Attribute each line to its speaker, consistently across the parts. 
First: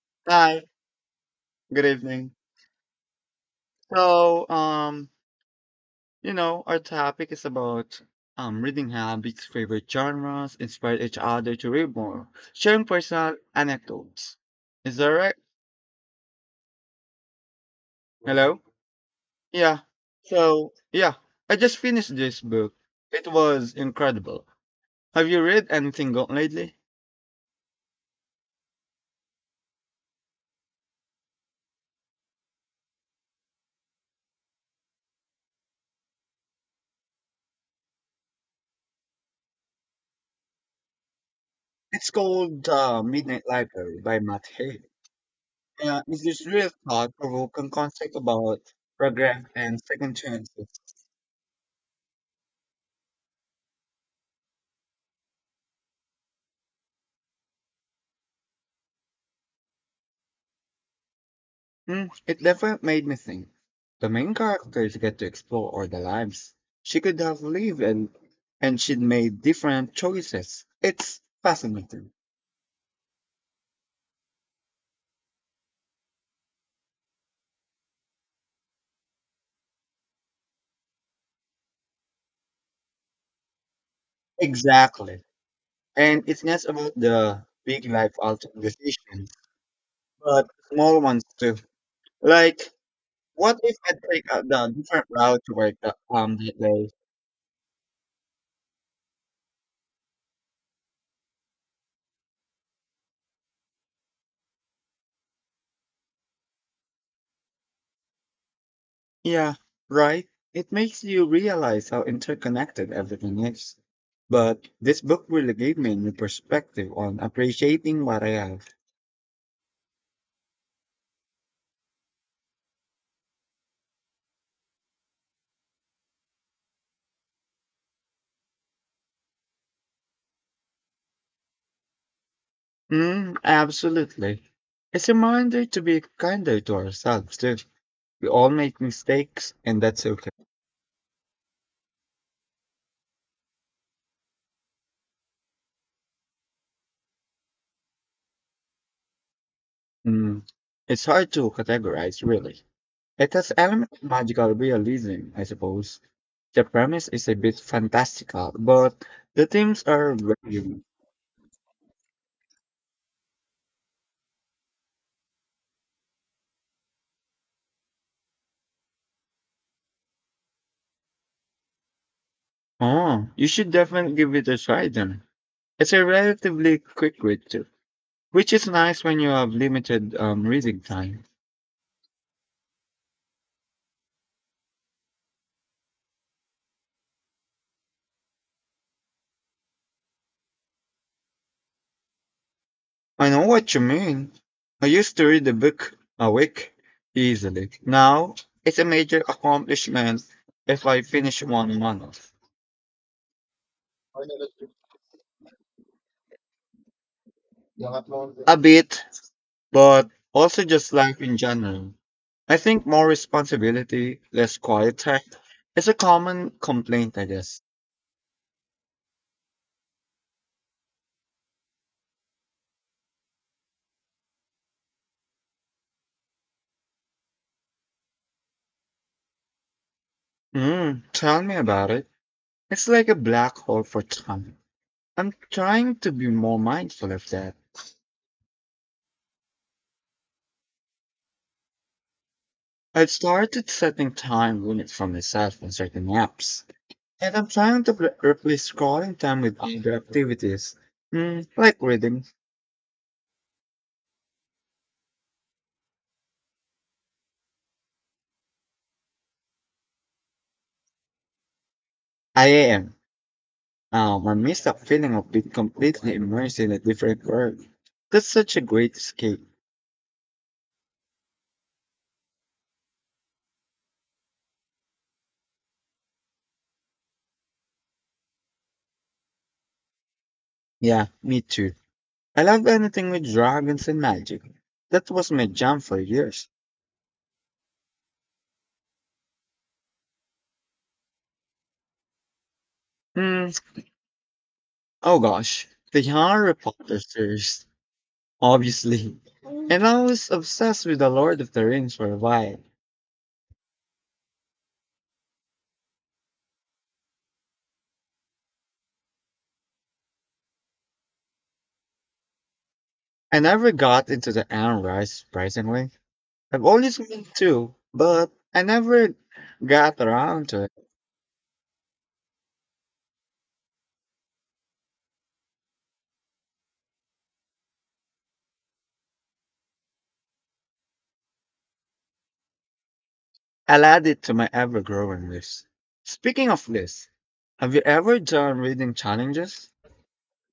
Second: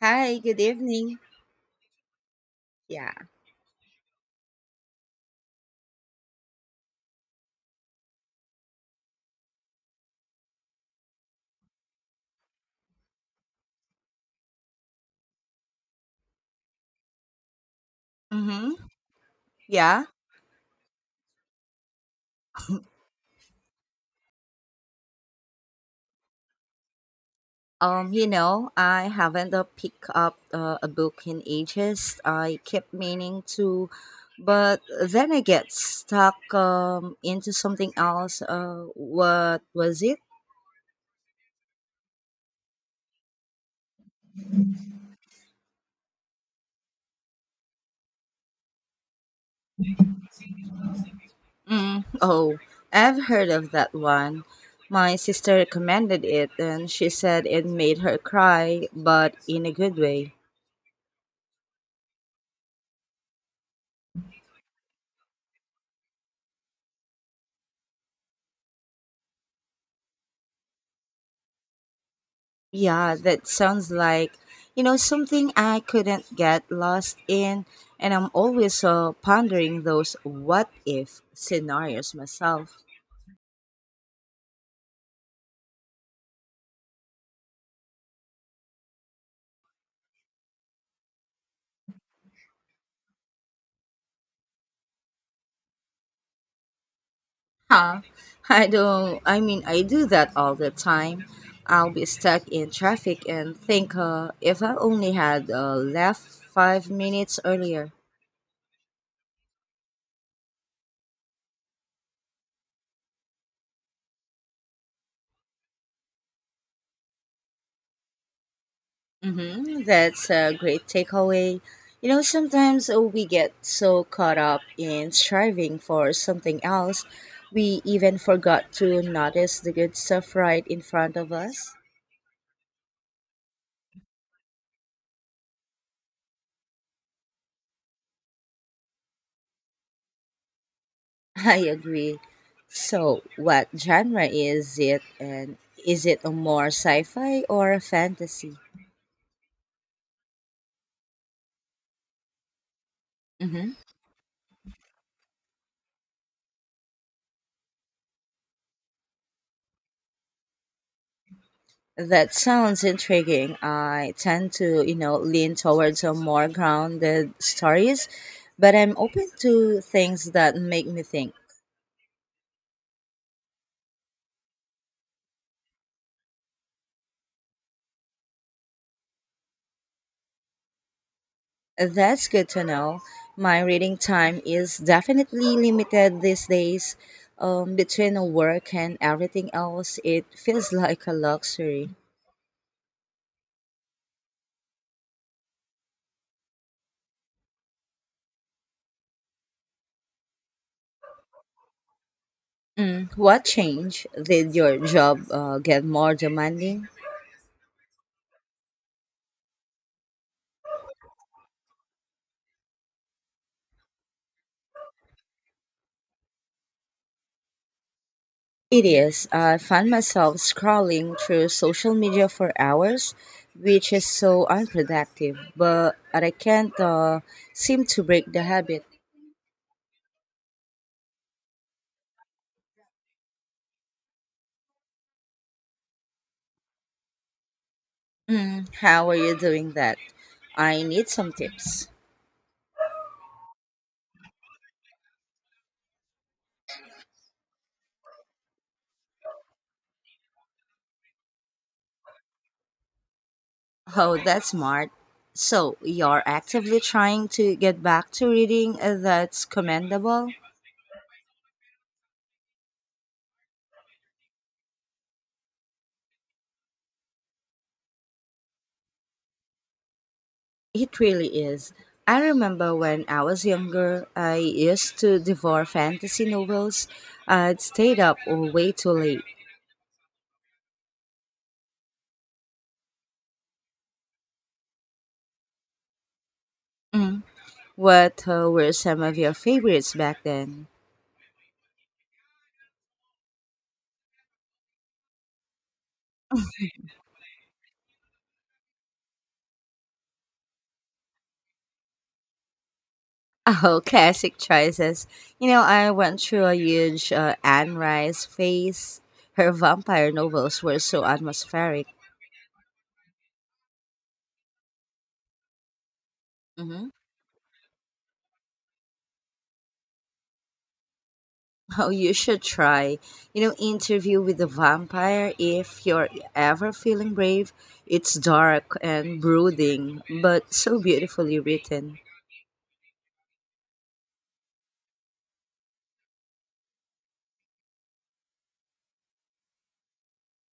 Speaker 1: Hi, good
Speaker 2: Hi,
Speaker 1: evening.
Speaker 2: good evening.
Speaker 1: Yeah.
Speaker 2: So, um, our topic is about reading habits, favorite genres, inspire each other to read more, sharing personal anecdotes. Is that right? Hello?
Speaker 1: Mm-hmm.
Speaker 2: Yeah.
Speaker 1: Yeah.
Speaker 2: So, yeah, I just finished this book. It was incredible. Have you read anything good lately?
Speaker 1: I haven't picked up a book in ages. I kept meaning to, but then I get stuck into something else. What was it?
Speaker 2: It's called Midnight Library by Matt Haig. It's this real thought-provoking concept about regret and second chances.
Speaker 1: Mm, oh, I've heard of that one. My sister recommended it, and she said it made her cry, but in a good way.
Speaker 2: Mm, it definitely made me think. The main characters get to explore all the lives. She could have lived and she'd made different choices. It's fascinating.
Speaker 1: Yeah, that sounds like, you know, something I couldn't get lost in. And I'm always pondering those what if scenarios myself.
Speaker 2: Exactly. And it's not about the big life altering decisions, but small ones too. Like, what if I take the different route to work that day?
Speaker 1: Huh. I don't, I mean, I do that all the time. I'll be stuck in traffic and think, if I only had left 5 minutes earlier.
Speaker 2: Yeah, right. It makes you realize how interconnected everything is. But this book really gave me a new perspective on appreciating what I have.
Speaker 1: Mm-hmm. That's a great takeaway. You know, sometimes we get so caught up in striving for something else, we even forgot to notice the good stuff right in front of us.
Speaker 2: Mm, absolutely. It's a reminder to be kinder to ourselves too. We all make mistakes, and that's okay.
Speaker 1: I agree. So, what genre is it, and is it a more sci fi or a fantasy?
Speaker 2: Mm, it's hard to categorize, really. It has
Speaker 1: Mm-hmm.
Speaker 2: element of magical realism, I suppose. The premise is a bit fantastical, but the themes are very.
Speaker 1: That sounds intriguing. I tend to, you know, lean towards a more grounded stories, but I'm open to things that make me think.
Speaker 2: Oh, you should definitely give it a try then. It's a relatively quick read too, which is nice when you have limited reading time.
Speaker 1: That's good to know. My reading time is definitely limited these days. Between work and everything else, it feels like a luxury.
Speaker 2: I know what you mean. I used to read a book a week easily. Now it's a major accomplishment if I finish one a month.
Speaker 1: Mm. What change did your job get more demanding?
Speaker 2: A bit, but also just life in general. I think more responsibility, less quiet time. It's a common complaint, I guess.
Speaker 1: It is. I find myself scrolling through social media for hours, which is so unproductive, but I can't seem to break the habit.
Speaker 2: Mm, tell me about it. It's like a black hole for time. I'm trying to be more mindful of that.
Speaker 1: Mm, how are you doing that? I need some tips.
Speaker 2: I've started setting time limits for myself on certain apps, and I'm trying to replace scrolling time with other activities, mm, like reading.
Speaker 1: Oh, that's smart. So, you're actively trying to get back to reading, that's commendable.
Speaker 2: I am. I miss that feeling of being completely immersed in a different world. That's such a great escape.
Speaker 1: It really is. I remember when I was younger, I used to devour fantasy novels. I'd stayed up way too late.
Speaker 2: Yeah, me too. I love anything with dragons and magic. That was my jam for years.
Speaker 1: Mm. What were some of your favorites back then?
Speaker 2: Hmm. Oh gosh, the Harry Potter series, obviously. And I was obsessed with the Lord of the Rings for a while.
Speaker 1: Oh, classic choices. You know, I went through a huge Anne Rice phase. Her vampire novels were so atmospheric.
Speaker 2: I never got into the Anne Rice, surprisingly. I've
Speaker 1: Hmm.
Speaker 2: always wanted to, but I never got around to it.
Speaker 1: Oh, you should try. You know, Interview with the Vampire, if you're ever feeling brave, it's dark and brooding, but so beautifully written.
Speaker 2: I'll add it to my ever-growing list. Speaking of lists, have you ever done reading challenges?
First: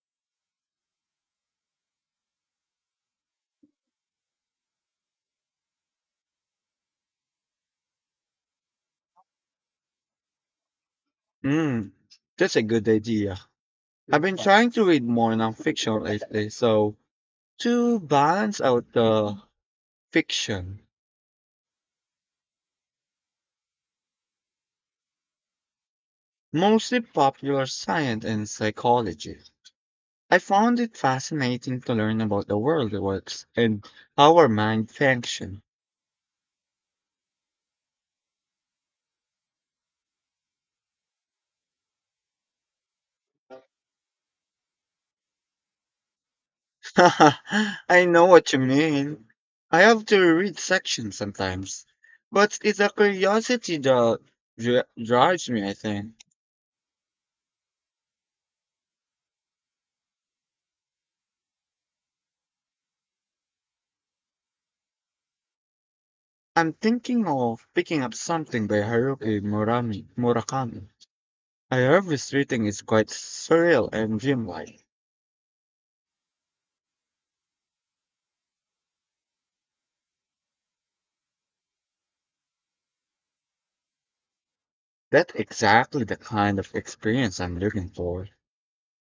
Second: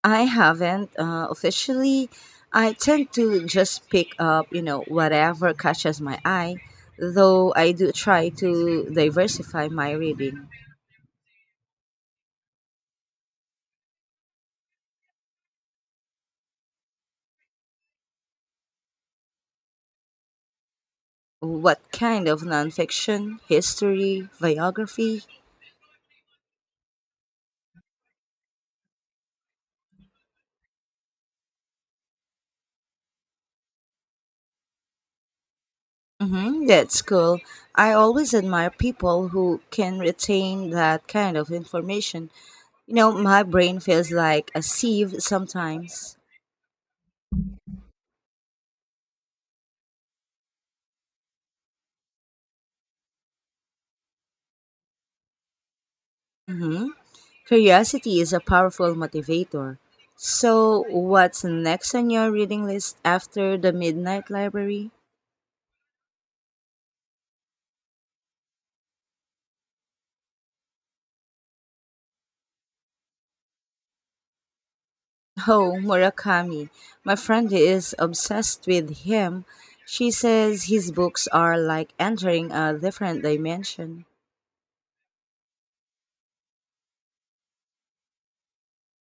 Speaker 1: I haven't officially. I tend to just pick up, you know, whatever catches my eye, though I do try to diversify my reading.
Speaker 2: Mm, that's a good idea. I've been trying to read more nonfiction lately, so to balance out the fiction,
Speaker 1: What kind of nonfiction, history, biography?
Speaker 2: mostly popular science and psychology. I found it fascinating to learn about the world works and how our mind function.
Speaker 1: Mm-hmm, that's cool. I always admire people who can retain that kind of information. You know, my brain feels like a sieve sometimes.
Speaker 2: I know what you mean. I have to read sections sometimes, but it's a curiosity that drives me, I think.
Speaker 1: Mm-hmm. Curiosity is a powerful motivator. So, what's next on your reading list after the Midnight Library?
Speaker 2: I'm thinking of picking up something by Murakami. I heard this reading is quite surreal and dreamlike.
Speaker 1: Oh, Murakami. My friend is obsessed with him. She says his books are like entering a different dimension.
Speaker 2: That's exactly the kind of experience I'm looking for.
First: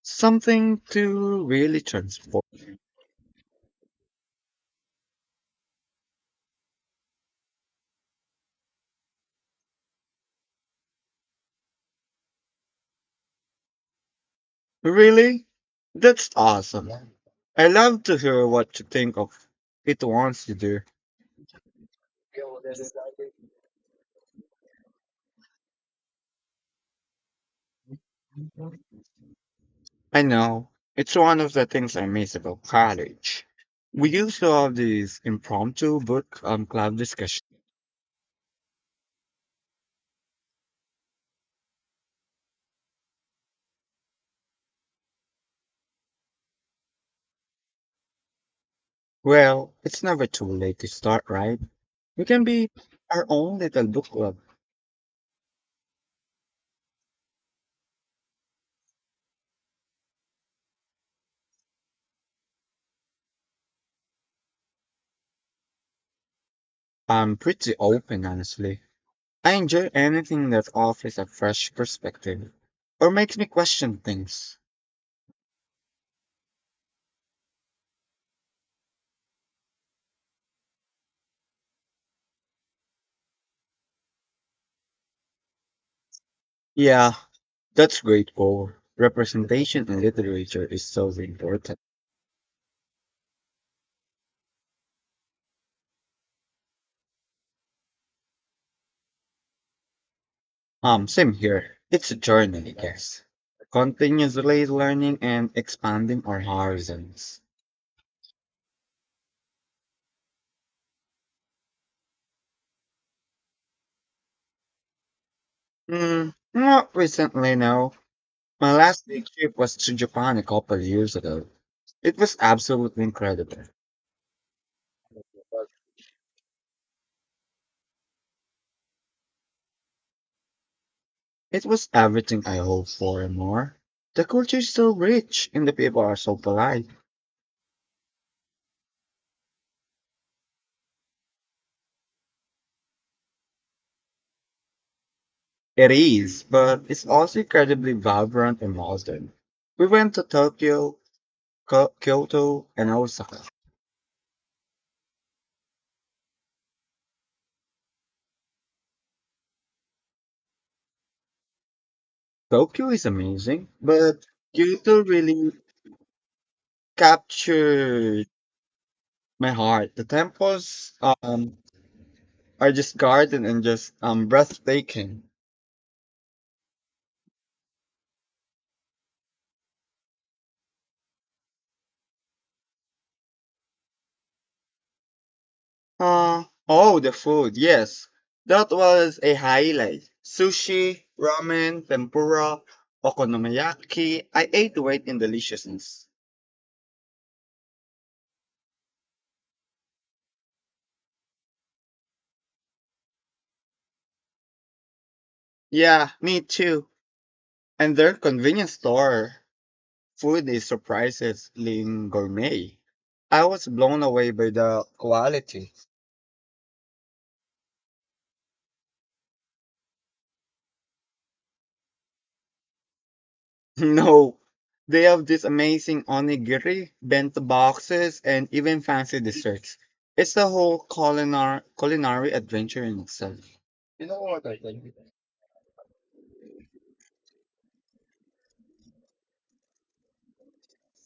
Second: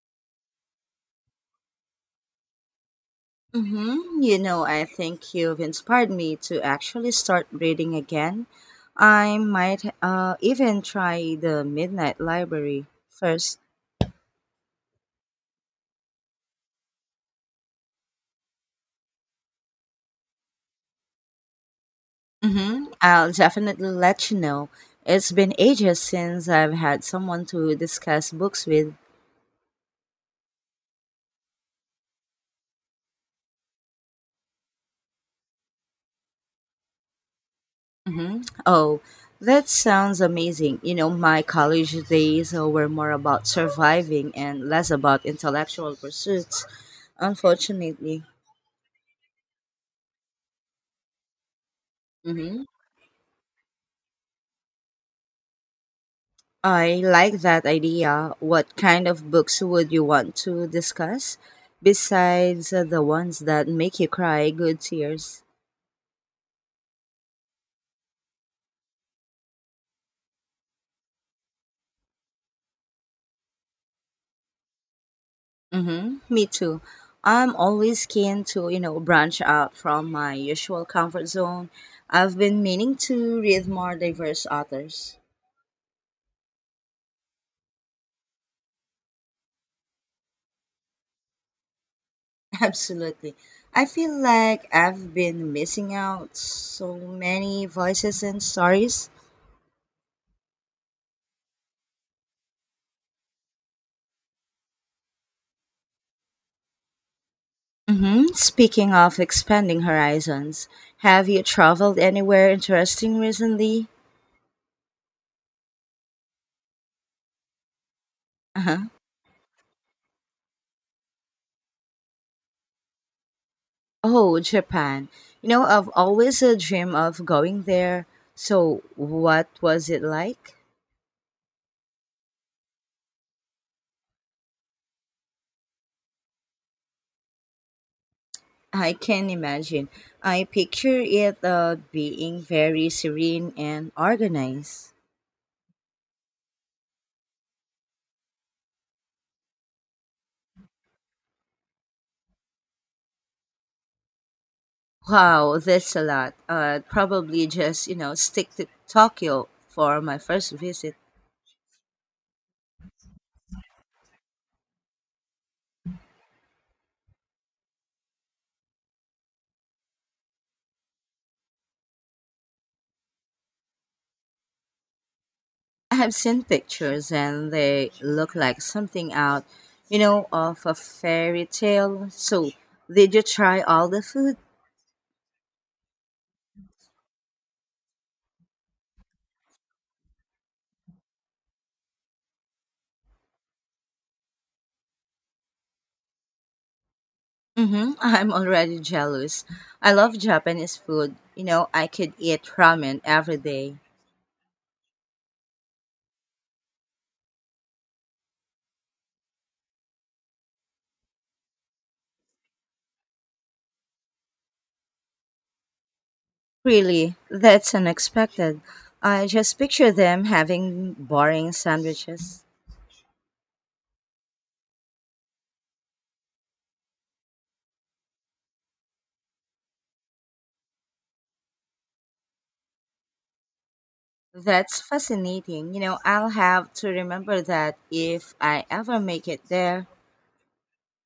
Speaker 2: Something to really transform.
Speaker 1: Mm-hmm. You know, I think you've inspired me to actually start reading again. I might even try the Midnight Library first.
Speaker 2: Really? That's awesome. I love to hear what you think of it once you do.
Speaker 1: Mm-hmm. I'll definitely let you know. It's been ages since I've had someone to discuss books with.
Speaker 2: I know. It's one of the things I miss about college. We used to have these impromptu book club discussions.
Speaker 1: Mm-hmm. Oh, that sounds amazing. You know, my college days were more about surviving and less about intellectual pursuits, unfortunately.
Speaker 2: Well, it's never too late to start, right? We can
Speaker 1: Mm-hmm.
Speaker 2: be our own little book club.
Speaker 1: I like that idea. What kind of books would you want to discuss besides the ones that make you cry good tears?
Speaker 2: I'm pretty open, honestly. I enjoy anything that offers a fresh perspective or makes me question things.
Speaker 1: Mm-hmm. Me too. I'm always keen to, you know, branch out from my usual comfort zone. I've been meaning to read more diverse authors.
Speaker 2: Yeah, that's grateful. Representation in literature is so important.
Speaker 1: Absolutely. I feel like I've been missing out so many voices and stories.
Speaker 2: Same here. It's a journey, I guess. Continuously learning and expanding our horizons.
Speaker 1: Mm-hmm. Speaking of expanding horizons, have you traveled anywhere interesting recently?
Speaker 2: Mm, not recently, no. My last big trip was to Japan a couple of years ago. It was absolutely incredible.
Speaker 1: Oh, Japan. You know, I've always a dream of going there. So, what was it like?
Speaker 2: It was everything I hoped for and more. The culture is so rich and the people are so polite.
Speaker 1: I can imagine. I picture it being very serene and organized.
Speaker 2: It is, but it's also incredibly vibrant and modern. We went to Tokyo, Kyoto, and Osaka.
Speaker 1: Wow, that's a lot. Probably just, you know, stick to Tokyo for my first visit.
Speaker 2: Tokyo is amazing, but Kyoto really captured my heart. The temples are just garden and just breathtaking.
Speaker 1: I have seen pictures and they look like something out, you know, of a fairy tale. So, did you try all the food?
Speaker 2: Uh, oh, the food, yes. That was a highlight. Sushi, ramen, tempura, okonomiyaki. I ate weight in deliciousness.
Speaker 1: Mm-hmm. I'm already jealous. I love Japanese food. You know, I could eat ramen every day.
Speaker 2: Yeah, me too. And their convenience store food is surprisingly gourmet. I was blown away by the quality.
Speaker 1: Really, that's unexpected. I just picture them having boring sandwiches.
Speaker 2: No, they have this amazing onigiri, bento boxes, and even fancy desserts. It's a whole culinary adventure in itself.
Speaker 1: That's fascinating. You know, I'll have to remember that if I ever make it there.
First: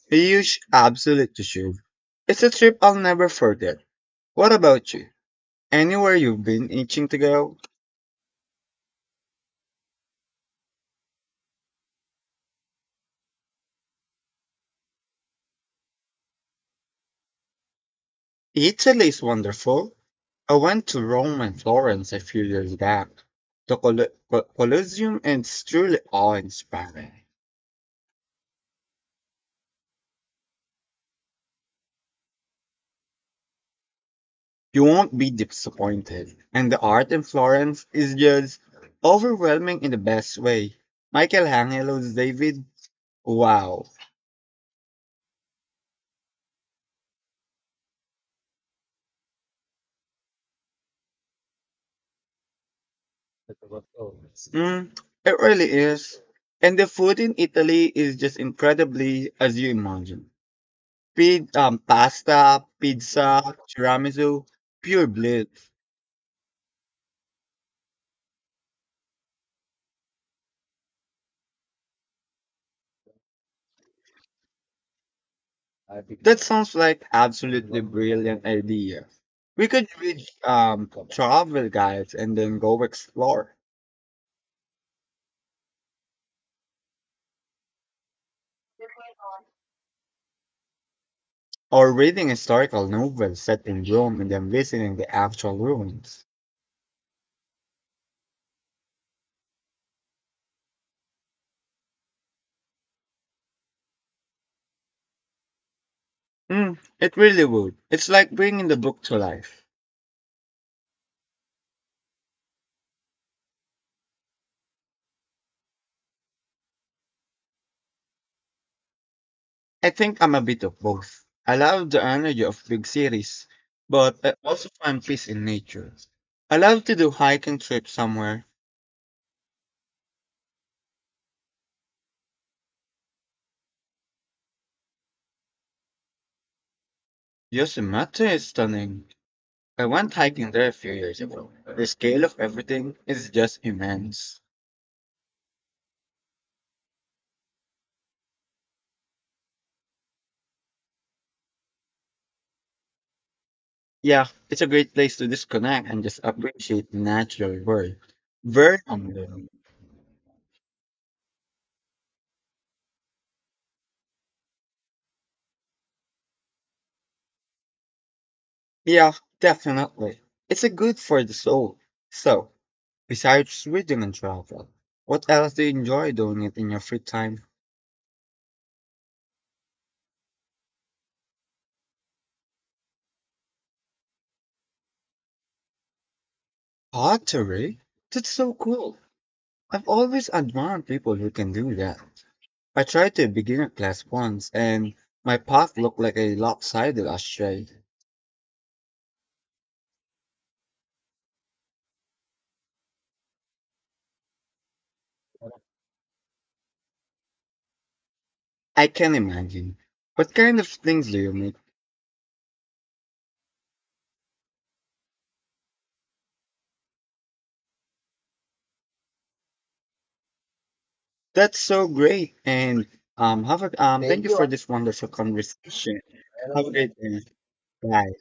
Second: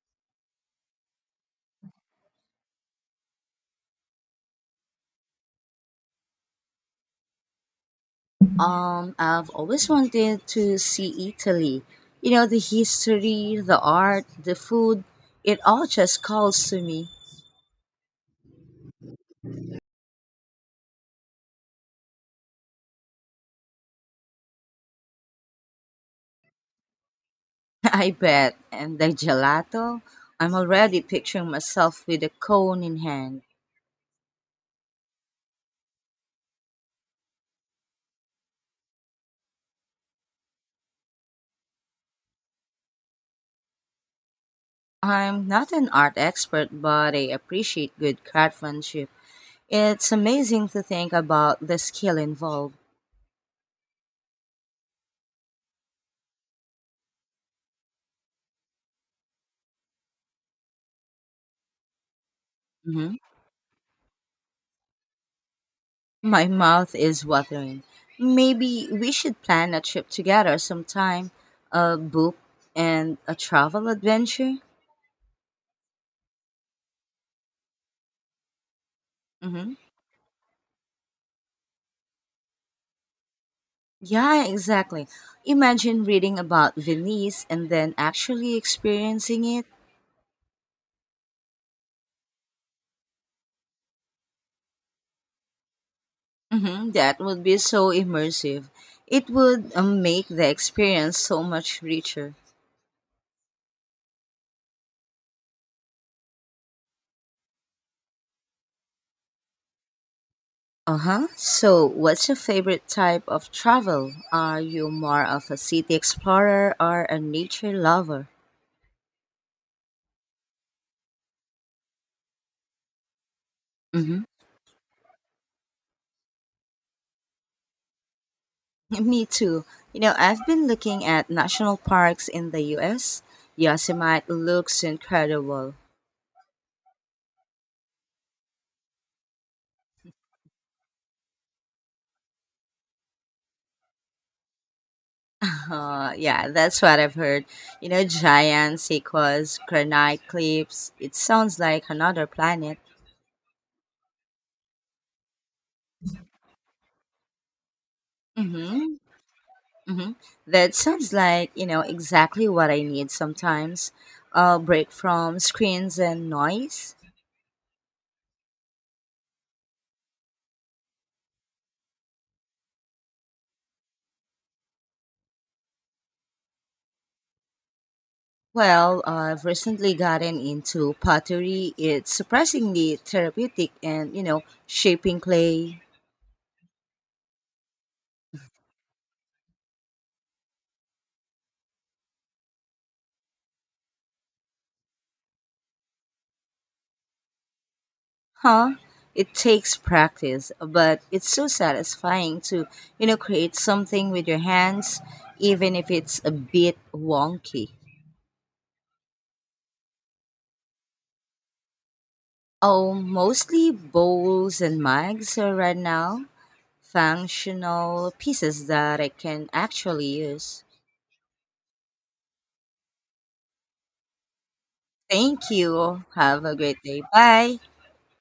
Speaker 2: A huge absolute issue. It's a trip I'll never forget. What about you? Anywhere you've been itching to go?
Speaker 1: I've always wanted to see Italy. You know, the history, the art, the food, it all just calls to me.
Speaker 2: Italy is wonderful. I went to Rome and Florence a few years back. The Colosseum is truly awe-inspiring.
Speaker 1: I bet. And the gelato? I'm already picturing myself with a cone in hand.
Speaker 2: You won't be disappointed, and the art in Florence is just overwhelming in the best way. Michelangelo's David, wow.
Speaker 1: I'm not an art expert, but I appreciate good craftsmanship. It's amazing to think about the skill involved.
Speaker 2: Mm, it really is. And the food in Italy is just incredibly as you imagine. Pasta,
Speaker 1: Mhm.
Speaker 2: pizza, tiramisu, pure bliss.
Speaker 1: My mouth is watering. Maybe we should plan a trip together sometime, a book and a travel adventure.
Speaker 2: That sounds like absolutely brilliant idea. We
Speaker 1: Hmm.
Speaker 2: could read travel guides and then go explore,
Speaker 1: Yeah, exactly. Imagine reading about Venice and then actually experiencing it.
Speaker 2: or reading historical novels set in Rome and then visiting the actual ruins.
Speaker 1: Hmm. That would be so immersive. It would make the experience so much richer.
Speaker 2: Mm, it really would. It's like bringing the book to life.
Speaker 1: Uh huh. So, what's your favorite type of travel? Are you more of a city explorer or a nature lover?
Speaker 2: I think I'm a bit of both. I love the energy of big cities, but
Speaker 1: Mm-hmm.
Speaker 2: I also find peace in nature. I love to do hiking trips somewhere.
Speaker 1: Me too. You know, I've been looking at national parks in the US. Yosemite looks incredible.
Speaker 2: Yosemite is stunning. I went hiking there a few years ago. The scale of everything is just immense.
Speaker 1: Yeah, that's what I've heard. You know, giant sequoias, granite cliffs. It sounds like another planet.
Speaker 2: Yeah, it's a great place to disconnect and just appreciate the natural world. Very
Speaker 1: Mm-hmm.
Speaker 2: humbling.
Speaker 1: Hmm. That sounds like, you know, exactly what I need sometimes. A break from screens and noise.
Speaker 2: Yeah, definitely. It's a good for the soul. So, besides reading and travel, what else do you enjoy doing it in your free time?
Speaker 1: Well, I've recently gotten into pottery. It's surprisingly therapeutic and, you know, shaping clay.
Speaker 2: Pottery? That's so cool. I've always admired people who can do that. I tried to begin a class once and my pot looked like a lopsided ashtray.
Speaker 1: Huh? It takes practice, but it's so satisfying to, you know, create something with your hands, even if it's a bit wonky.
Speaker 2: I can imagine. What kind of things do you make?
Speaker 1: Oh, mostly bowls and mugs right now. Functional pieces that I can actually use.
Speaker 2: That's so great. And thank you for this wonderful
Speaker 1: Thank
Speaker 2: conversation.
Speaker 1: you. Have a
Speaker 2: Have a
Speaker 1: great
Speaker 2: great
Speaker 1: day.
Speaker 2: day.
Speaker 1: Bye.
Speaker 2: Bye.